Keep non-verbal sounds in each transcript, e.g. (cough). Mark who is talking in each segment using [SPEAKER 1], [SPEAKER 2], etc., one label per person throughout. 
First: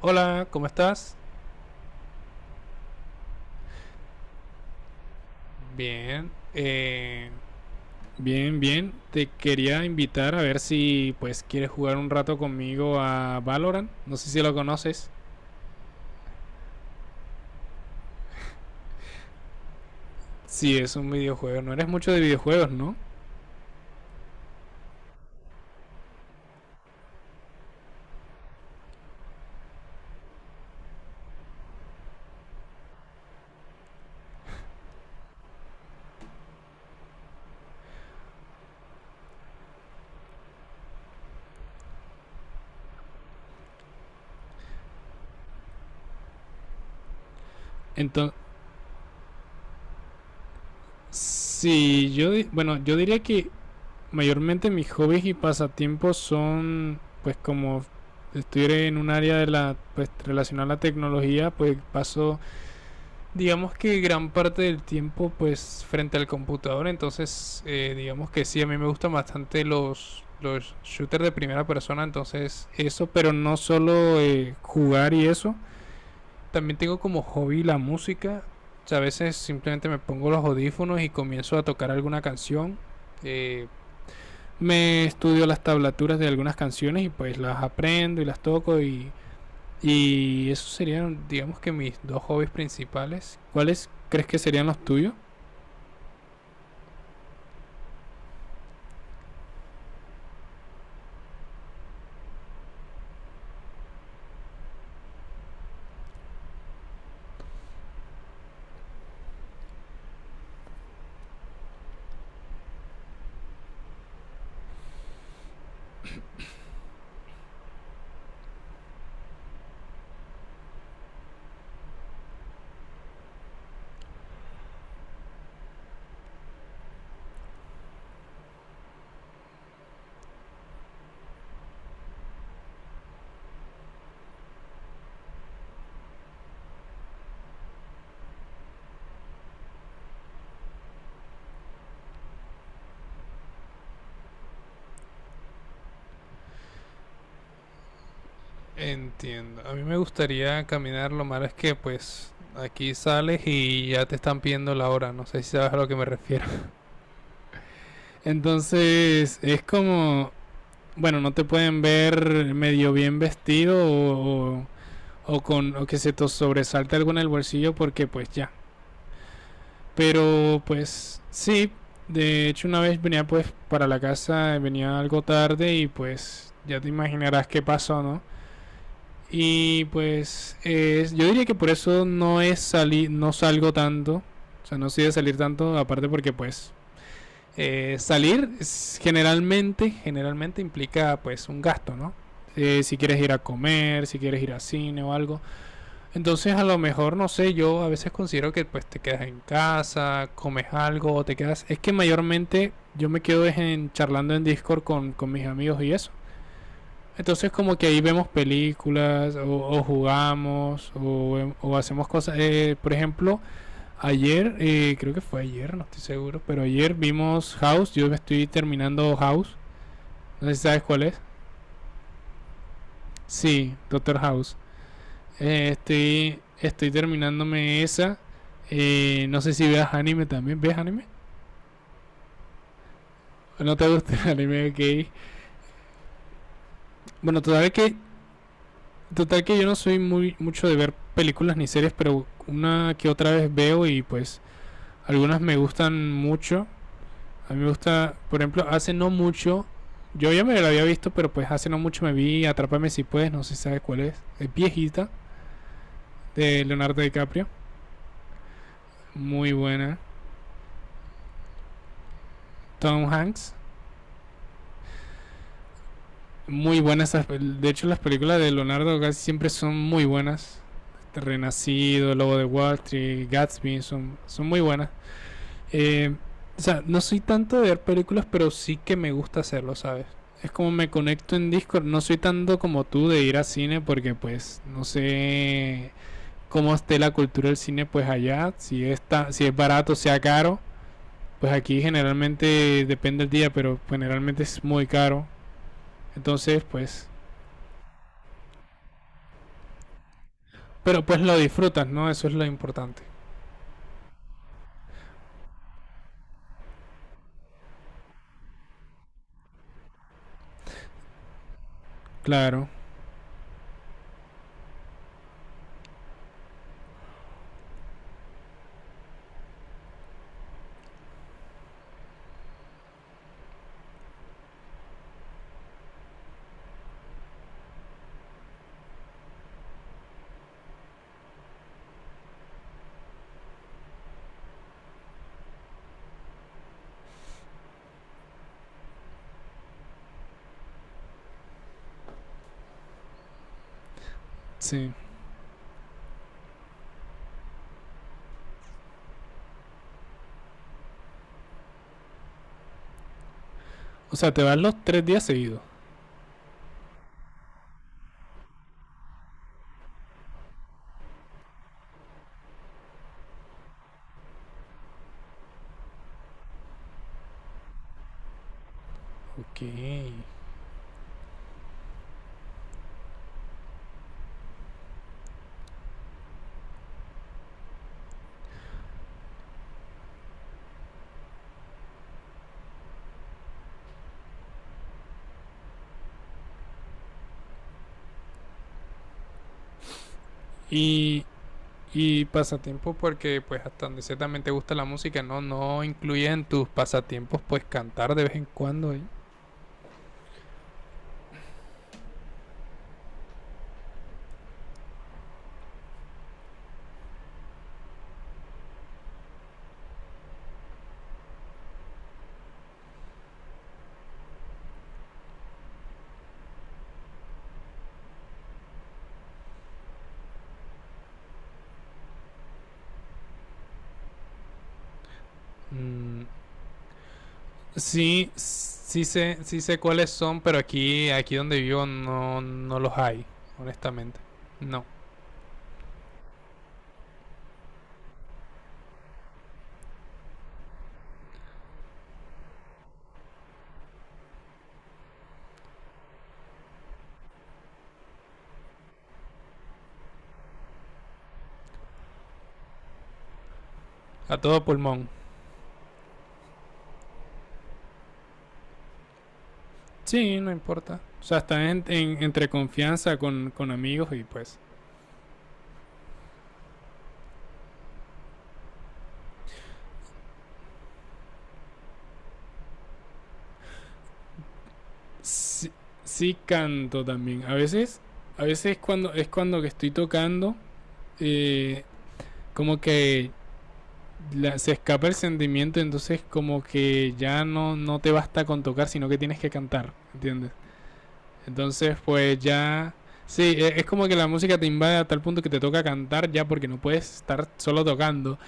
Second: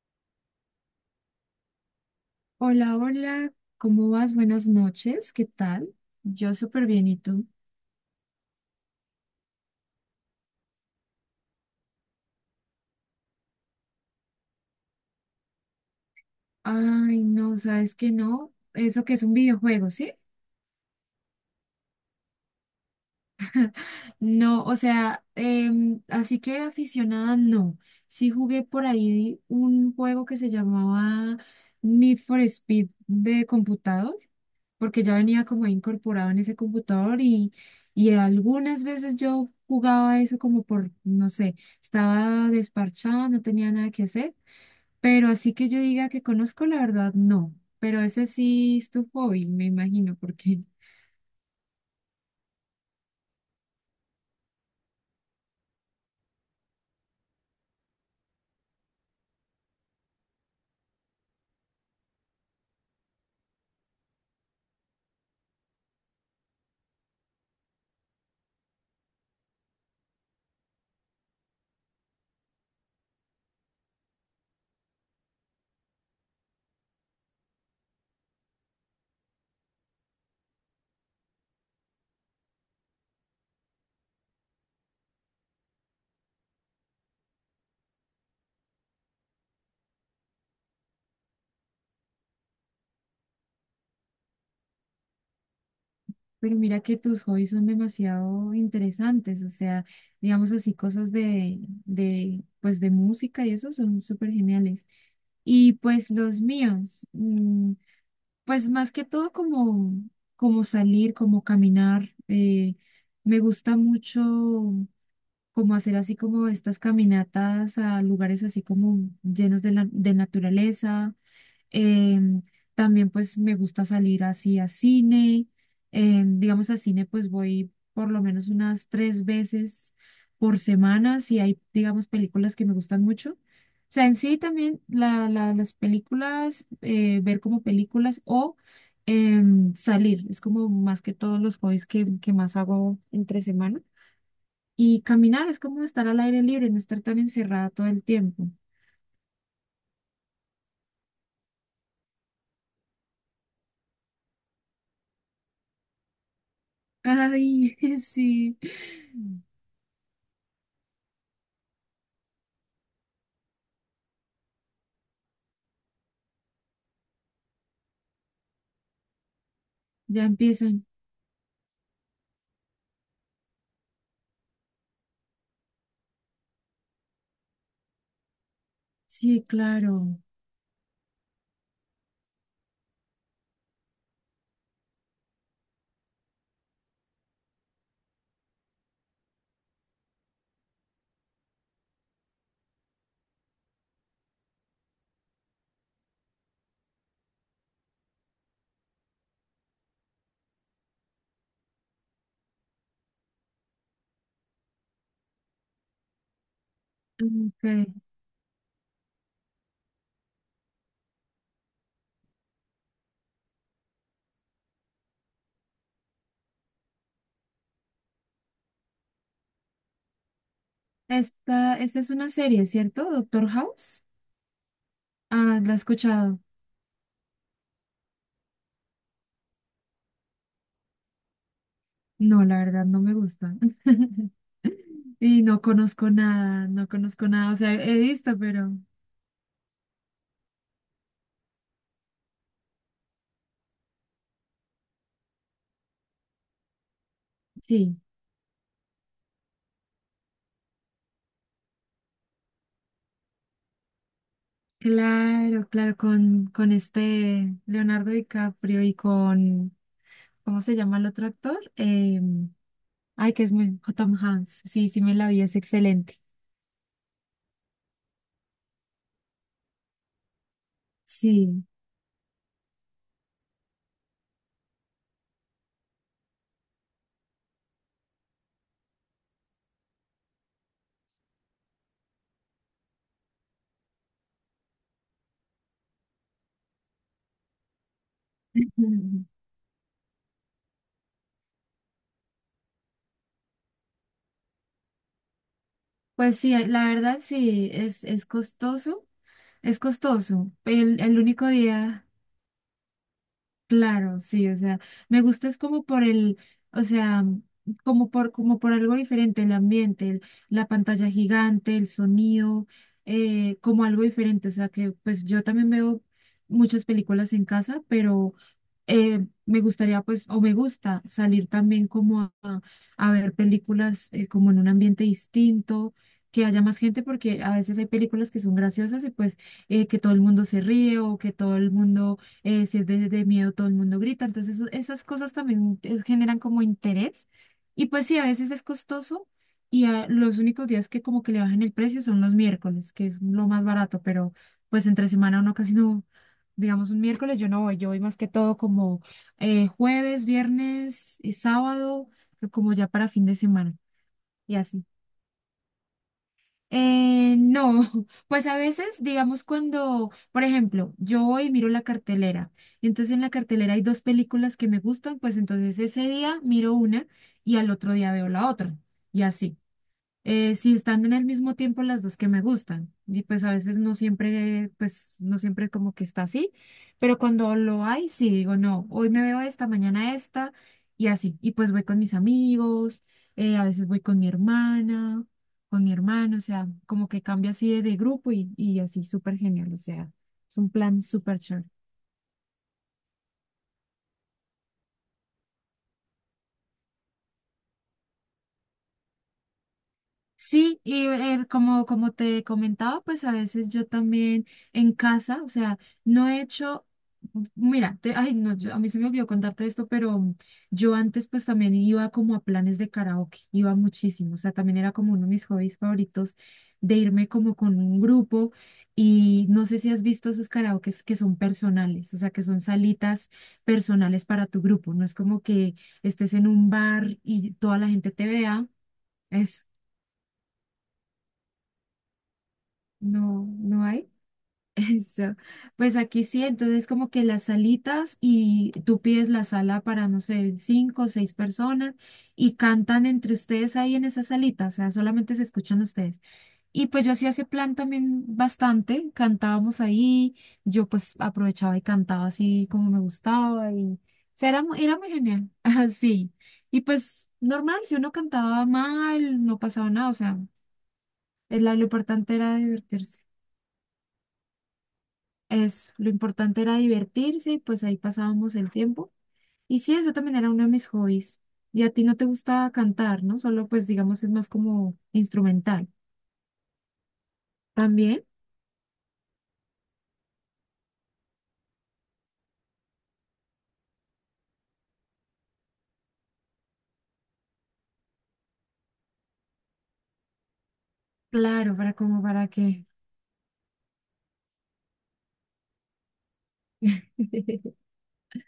[SPEAKER 1] Hola, ¿cómo estás?
[SPEAKER 2] Hola, hola, ¿cómo vas? Buenas noches, ¿qué tal?
[SPEAKER 1] Bien,
[SPEAKER 2] Yo súper bien, ¿y tú?
[SPEAKER 1] bien, bien. Te quería invitar a ver si pues quieres jugar un rato conmigo a Valorant. No sé si lo conoces.
[SPEAKER 2] Ay, no, sabes que no, eso que es un videojuego, ¿sí?
[SPEAKER 1] Si es un videojuego, no eres mucho de videojuegos, ¿no?
[SPEAKER 2] No, o sea, así que aficionada no. Sí jugué por ahí un juego que se llamaba Need for Speed de computador, porque ya venía como incorporado en ese computador y algunas veces yo jugaba eso como por, no sé, estaba desparchada, no tenía nada que hacer. Pero así que yo diga que conozco, la verdad, no. Pero ese
[SPEAKER 1] Entonces,
[SPEAKER 2] sí es tu hobby, me imagino, porque… (laughs)
[SPEAKER 1] si yo, di- bueno, yo diría que mayormente mis hobbies y pasatiempos son pues como estoy en un área de la pues relacionada a la tecnología, pues paso digamos que gran parte del tiempo pues frente al computador, entonces digamos que sí, a mí me gustan bastante los shooters de primera persona, entonces eso, pero no solo jugar y eso, también tengo como hobby la música. O sea, a veces simplemente me pongo los audífonos y comienzo a tocar alguna canción, eh, me estudio las tablaturas de algunas canciones y pues las aprendo y las toco, y esos serían, digamos que mis dos hobbies principales. ¿Cuáles crees que serían los tuyos?
[SPEAKER 2] Pero mira que tus hobbies son demasiado interesantes, o sea, digamos así, cosas de pues de música y eso son súper geniales. Y pues los míos, pues más que todo como, como salir, como caminar, me gusta mucho como hacer así como estas caminatas a lugares así como llenos de, la, de naturaleza. Em, También pues me gusta salir así a cine. Em, digamos a cine pues voy por lo menos unas 3 veces por semana si hay digamos películas que me gustan mucho. O sea, en sí también las películas, ver como películas o salir, es como más que todos los hobbies que más hago entre semana. Y caminar es como estar al aire libre, no estar tan encerrada todo el tiempo.
[SPEAKER 1] Entiendo. A mí me gustaría caminar, lo malo es que pues aquí sales y ya te están pidiendo la hora, no sé si sabes a lo que me refiero.
[SPEAKER 2] Ay, (laughs)
[SPEAKER 1] (laughs)
[SPEAKER 2] sí,
[SPEAKER 1] Entonces es como, bueno, no te pueden ver medio bien vestido o, o con, o que se te sobresalte algo en el bolsillo porque pues ya.
[SPEAKER 2] ya
[SPEAKER 1] Pero
[SPEAKER 2] empiezan.
[SPEAKER 1] pues sí, de hecho una vez venía pues para la casa, venía algo tarde y pues ya te imaginarás qué pasó, ¿no?
[SPEAKER 2] Sí,
[SPEAKER 1] Y
[SPEAKER 2] claro.
[SPEAKER 1] pues yo diría que por eso no es salir, no salgo tanto, o sea, no soy de salir tanto, aparte porque pues salir generalmente implica pues un gasto, ¿no? Si quieres ir a comer, si quieres ir a cine o algo. Entonces a lo mejor, no sé, yo a veces considero que pues te quedas en casa, comes algo, o te quedas... Es que mayormente yo me quedo es en, charlando en Discord con mis amigos y eso.
[SPEAKER 2] Mm,
[SPEAKER 1] Entonces como que
[SPEAKER 2] ok.
[SPEAKER 1] ahí vemos películas o jugamos o hacemos cosas. Por ejemplo, ayer, creo que fue ayer, no estoy seguro, pero ayer vimos House. Yo me estoy terminando House. No sé si sabes cuál es.
[SPEAKER 2] Esta es una serie, ¿cierto? Doctor
[SPEAKER 1] Sí,
[SPEAKER 2] House.
[SPEAKER 1] Doctor House.
[SPEAKER 2] Ah, ¿la he escuchado?
[SPEAKER 1] Estoy terminándome esa. No sé si veas anime también. ¿Ves anime?
[SPEAKER 2] No, la verdad, no me gusta.
[SPEAKER 1] ¿No te gusta el (laughs)
[SPEAKER 2] (laughs)
[SPEAKER 1] anime? Ok.
[SPEAKER 2] Y no conozco nada, no conozco
[SPEAKER 1] Bueno,
[SPEAKER 2] nada. O
[SPEAKER 1] total
[SPEAKER 2] sea, he
[SPEAKER 1] que,
[SPEAKER 2] visto, pero
[SPEAKER 1] total que yo no soy muy mucho de ver películas ni series, pero una que otra vez veo y pues algunas me gustan mucho. A mí me
[SPEAKER 2] sí.
[SPEAKER 1] gusta, por ejemplo, hace no mucho, yo ya me la había visto, pero pues hace no mucho me vi Atrápame si puedes, no sé si sabes cuál es. Es viejita,
[SPEAKER 2] Claro, claro,
[SPEAKER 1] de
[SPEAKER 2] con
[SPEAKER 1] Leonardo DiCaprio.
[SPEAKER 2] este Leonardo DiCaprio y
[SPEAKER 1] Muy
[SPEAKER 2] con,
[SPEAKER 1] buena.
[SPEAKER 2] ¿cómo se llama el otro actor?
[SPEAKER 1] Tom
[SPEAKER 2] Ay, que
[SPEAKER 1] Hanks.
[SPEAKER 2] es muy, Tom Hanks. Sí, sí me la vi, es excelente.
[SPEAKER 1] Muy buenas. De hecho, las películas de Leonardo casi siempre son muy buenas. Este,
[SPEAKER 2] Sí.
[SPEAKER 1] Renacido, Lobo de Wall Street, Gatsby, son muy buenas. Eh, o sea, no soy tanto de ver películas, pero sí que me gusta hacerlo, ¿sabes? Es como me conecto en Discord. No soy tanto como tú de ir a cine porque, pues, no sé cómo esté la cultura del cine, pues allá. Si, está, si
[SPEAKER 2] (laughs)
[SPEAKER 1] es barato, sea caro. Pues aquí generalmente depende del día, pero generalmente es muy caro.
[SPEAKER 2] Pues sí,
[SPEAKER 1] Entonces,
[SPEAKER 2] la
[SPEAKER 1] pues,
[SPEAKER 2] verdad sí, es costoso. Es costoso.
[SPEAKER 1] pero
[SPEAKER 2] El
[SPEAKER 1] pues lo
[SPEAKER 2] único
[SPEAKER 1] disfrutas,
[SPEAKER 2] día…
[SPEAKER 1] ¿no? Eso es lo importante.
[SPEAKER 2] Claro, sí, o sea, me gusta es como por el, o sea, como por, como por algo diferente, el ambiente, la pantalla gigante, el sonido,
[SPEAKER 1] Claro,
[SPEAKER 2] como algo diferente, o sea, que pues yo también veo muchas películas en casa, pero me gustaría pues, o me gusta salir también como a ver películas como en un ambiente distinto, que haya más gente, porque a veces hay películas que son graciosas y pues que todo el mundo se ríe o que todo el mundo si es de miedo, todo el mundo grita. Entonces, esas cosas también generan como interés. Y pues sí, a veces es costoso y los únicos días que como que le bajan el precio son los miércoles, que es lo más barato, pero pues
[SPEAKER 1] sí.
[SPEAKER 2] entre semana uno casi no, digamos un miércoles yo no voy, yo voy más que todo como jueves, viernes y sábado, como ya para fin de semana
[SPEAKER 1] O sea, te
[SPEAKER 2] y
[SPEAKER 1] vas los
[SPEAKER 2] así.
[SPEAKER 1] tres días seguidos.
[SPEAKER 2] No, (laughs) pues a veces, digamos, cuando, por ejemplo, yo voy y miro la cartelera, entonces en la cartelera hay dos películas que me gustan, pues entonces ese día miro una y al otro día veo la otra, y así
[SPEAKER 1] Ok.
[SPEAKER 2] si están en el mismo tiempo las dos que me gustan. Y pues a veces no siempre, pues no siempre como que está así, pero cuando lo hay, sí digo, no, hoy me veo esta, mañana esta, y así. Y pues voy con mis amigos, a veces voy con mi hermana, con mi hermano, o sea, como que cambia así de grupo y así, súper genial, o sea, es un plan
[SPEAKER 1] Y,
[SPEAKER 2] súper chévere.
[SPEAKER 1] y pasatiempo porque pues hasta donde sé te gusta la música, ¿no? No incluyes en tus pasatiempos pues cantar de vez en cuando, ¿eh?
[SPEAKER 2] Sí, y como, como te comentaba, pues a veces yo también en casa, o sea, no he hecho, mira, ay, no, a mí se me olvidó contarte esto, pero yo antes pues también iba como a planes de karaoke, iba muchísimo, o sea, también era como uno de mis hobbies favoritos de irme como con un grupo y no sé si has visto esos karaokes que son personales, o sea, que son salitas personales para tu grupo, no es como que
[SPEAKER 1] Mm,
[SPEAKER 2] estés en un bar y toda la gente te
[SPEAKER 1] sí,
[SPEAKER 2] vea.
[SPEAKER 1] sí sé, sí
[SPEAKER 2] Eso.
[SPEAKER 1] sé cuáles son, pero aquí donde vivo no, no los hay,
[SPEAKER 2] No, no hay.
[SPEAKER 1] honestamente.
[SPEAKER 2] (laughs)
[SPEAKER 1] No.
[SPEAKER 2] Eso. Pues aquí sí, entonces como que las salitas y tú pides la sala para, no sé, 5 o 6 personas y cantan entre ustedes ahí en esa salita, o sea, solamente se escuchan ustedes. Y pues yo hacía ese plan también bastante, cantábamos ahí, yo pues aprovechaba y cantaba así como me gustaba y, o
[SPEAKER 1] A
[SPEAKER 2] sea,
[SPEAKER 1] todo
[SPEAKER 2] era, era
[SPEAKER 1] pulmón.
[SPEAKER 2] muy genial, (laughs) así. Y pues normal, si uno cantaba mal, no pasaba nada, o sea,
[SPEAKER 1] Sí, no importa. O sea, está
[SPEAKER 2] lo importante
[SPEAKER 1] entre
[SPEAKER 2] era
[SPEAKER 1] confianza
[SPEAKER 2] divertirse.
[SPEAKER 1] con amigos y pues
[SPEAKER 2] Es, lo importante era divertirse y pues ahí pasábamos el tiempo. Y sí, eso también era uno de mis hobbies. Y a ti no te gusta cantar, ¿no? Solo pues digamos es más como
[SPEAKER 1] sí,
[SPEAKER 2] instrumental.
[SPEAKER 1] sí canto también. A veces,
[SPEAKER 2] También,
[SPEAKER 1] a veces cuando es cuando que estoy tocando, eh, como que se escapa el sentimiento, entonces como que ya no, no te basta con tocar, sino que tienes que cantar, ¿entiendes?
[SPEAKER 2] claro, para
[SPEAKER 1] Entonces
[SPEAKER 2] como
[SPEAKER 1] pues
[SPEAKER 2] para que…
[SPEAKER 1] ya... Sí, es como que la música te invade a tal punto que te toca cantar ya porque no puedes estar
[SPEAKER 2] (laughs)
[SPEAKER 1] solo tocando,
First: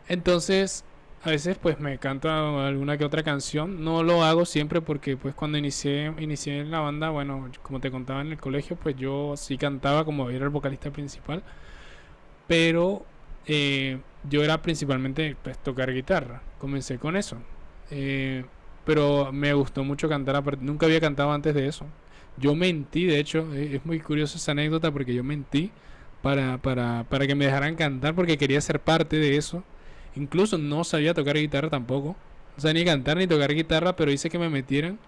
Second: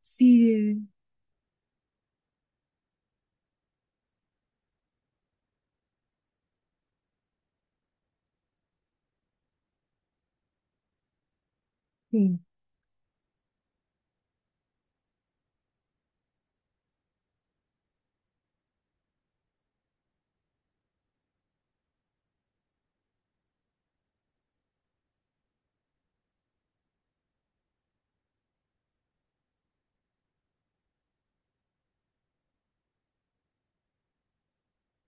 [SPEAKER 2] Sí,
[SPEAKER 1] entonces, a veces pues me canta alguna que otra canción. No lo hago siempre porque pues cuando inicié en la banda, bueno, como te contaba en el colegio, pues yo sí cantaba como era el vocalista principal.
[SPEAKER 2] sí.
[SPEAKER 1] Pero eh, yo era principalmente pues tocar guitarra. Comencé con eso. Eh, pero me gustó mucho cantar. Nunca había cantado antes de eso. Yo mentí, de hecho, es muy curiosa esa anécdota porque yo mentí para que me dejaran cantar porque quería ser parte de eso. Incluso no sabía tocar guitarra tampoco. O sea, ni cantar ni tocar guitarra, pero hice que me metieran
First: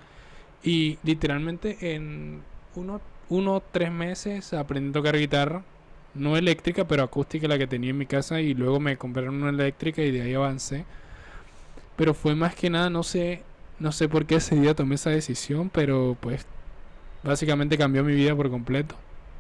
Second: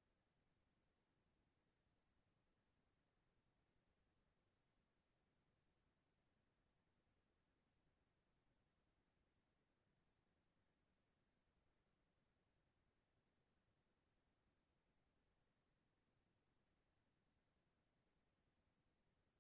[SPEAKER 1] y literalmente en uno, uno tres meses aprendí a tocar guitarra. No eléctrica, pero acústica la que tenía en mi casa. Y luego me compraron una eléctrica y de ahí avancé. Pero fue más que nada, no sé, no sé por qué ese día tomé esa decisión. Pero pues básicamente cambió mi vida por completo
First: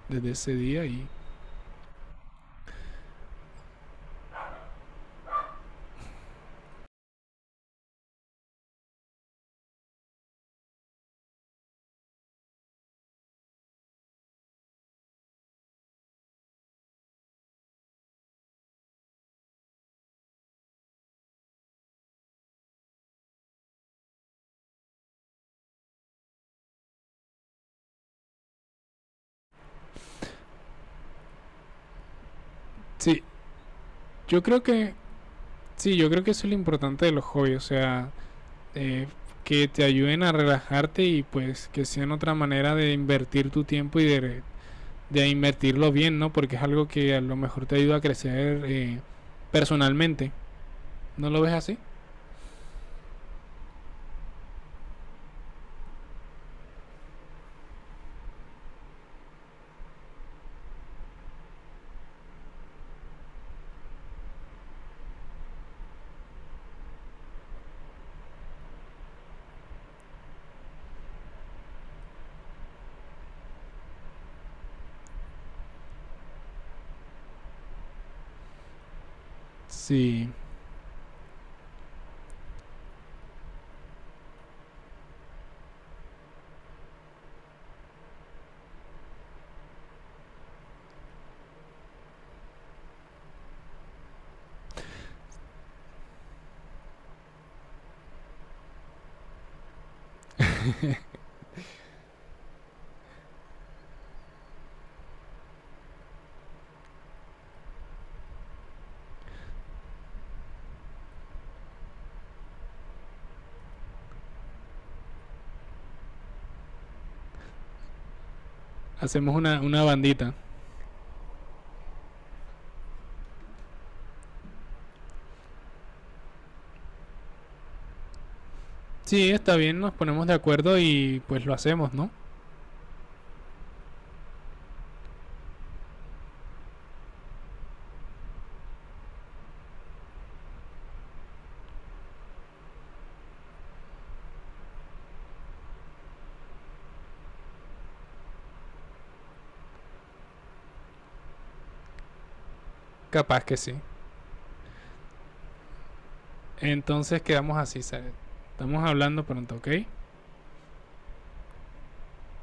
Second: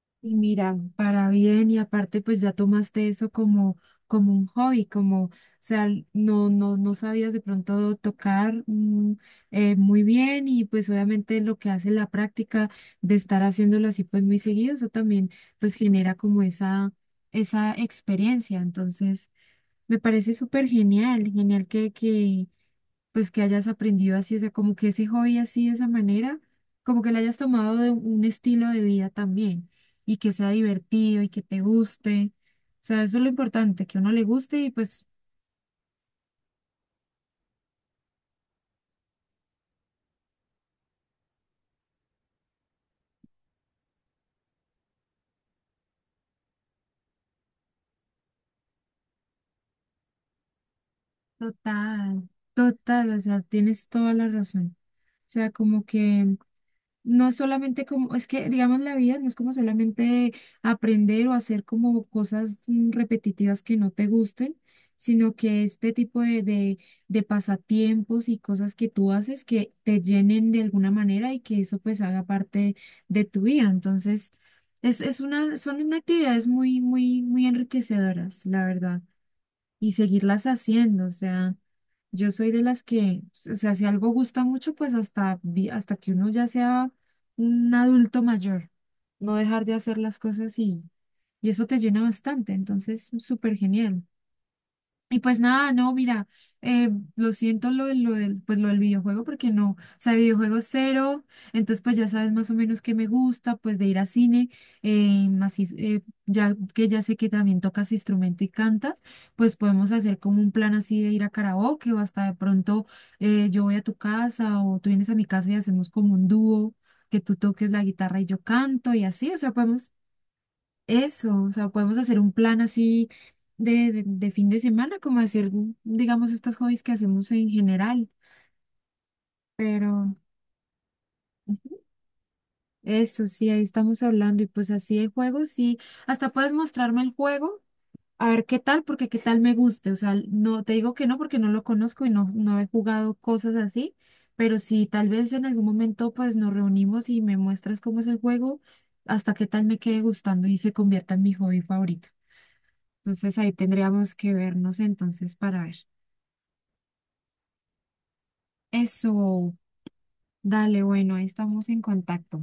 [SPEAKER 1] desde
[SPEAKER 2] Y
[SPEAKER 1] ese
[SPEAKER 2] mira,
[SPEAKER 1] día. Y
[SPEAKER 2] para bien, y aparte pues ya tomaste eso como, como un hobby, como, o sea, no, no, no sabías de pronto tocar muy bien y pues obviamente lo que hace la práctica de estar haciéndolo así pues muy seguido, eso también pues genera como esa experiencia. Entonces, me parece súper genial, genial pues que hayas aprendido así, o sea, como que ese hobby así de esa manera, como que le hayas tomado de un estilo de vida también y que sea divertido y que te guste. O sea, eso
[SPEAKER 1] sí,
[SPEAKER 2] es lo importante, que a uno le
[SPEAKER 1] yo
[SPEAKER 2] guste
[SPEAKER 1] creo
[SPEAKER 2] y
[SPEAKER 1] que,
[SPEAKER 2] pues
[SPEAKER 1] sí, yo creo que eso es lo importante de los hobbies. O sea, eh, que te ayuden a relajarte y pues que sean otra manera de invertir tu tiempo y de invertirlo bien, ¿no? Porque es algo que a lo mejor te ayuda a crecer personalmente. ¿No lo ves así?
[SPEAKER 2] total, total, o sea, tienes toda la razón. O sea, como que no es solamente como, es que digamos la vida no es como solamente aprender o hacer como cosas repetitivas que no te gusten, sino que este tipo de de pasatiempos y cosas que tú haces que te llenen de alguna manera y que eso pues haga parte de tu vida. Entonces, es una, son unas actividades muy, muy, muy enriquecedoras, la verdad, y
[SPEAKER 1] Sí,
[SPEAKER 2] seguirlas haciendo. O sea, yo soy de las que, o sea, si algo gusta mucho, pues hasta, hasta que uno ya sea un adulto mayor, no dejar de hacer las cosas y eso te llena bastante. Entonces, súper genial. Y pues nada, no, mira, eh, lo siento lo, lo del, pues lo del videojuego porque no, o sea, videojuego cero, entonces pues ya sabes más o menos qué me gusta, pues de ir a cine, ya que ya sé que también tocas instrumento y cantas, pues podemos hacer como un plan así de ir a karaoke o hasta de pronto yo voy a tu casa o tú vienes a mi casa y hacemos como un dúo, que tú toques la guitarra y yo canto y así,
[SPEAKER 1] hacemos
[SPEAKER 2] o sea,
[SPEAKER 1] una
[SPEAKER 2] podemos
[SPEAKER 1] bandita.
[SPEAKER 2] eso, o sea, podemos hacer un plan así de de fin de semana, como hacer, digamos, estos hobbies que hacemos en general,
[SPEAKER 1] Sí, está bien, nos
[SPEAKER 2] pero
[SPEAKER 1] ponemos de acuerdo y pues lo hacemos, ¿no?
[SPEAKER 2] eso sí, ahí estamos hablando y pues así de juegos, sí, hasta puedes mostrarme el juego, a ver qué tal, porque qué tal me guste, o sea, no te digo que no porque no lo conozco y no, no he jugado cosas así, pero si tal vez en algún momento pues nos reunimos y me muestras cómo es el juego, hasta qué tal me quede gustando y se convierta en mi hobby favorito. Entonces
[SPEAKER 1] Capaz
[SPEAKER 2] ahí
[SPEAKER 1] que sí.
[SPEAKER 2] tendríamos que vernos entonces para ver.
[SPEAKER 1] Entonces quedamos así, Zaret. Estamos hablando
[SPEAKER 2] Eso,
[SPEAKER 1] pronto, ¿ok?
[SPEAKER 2] dale, bueno, ahí estamos en contacto.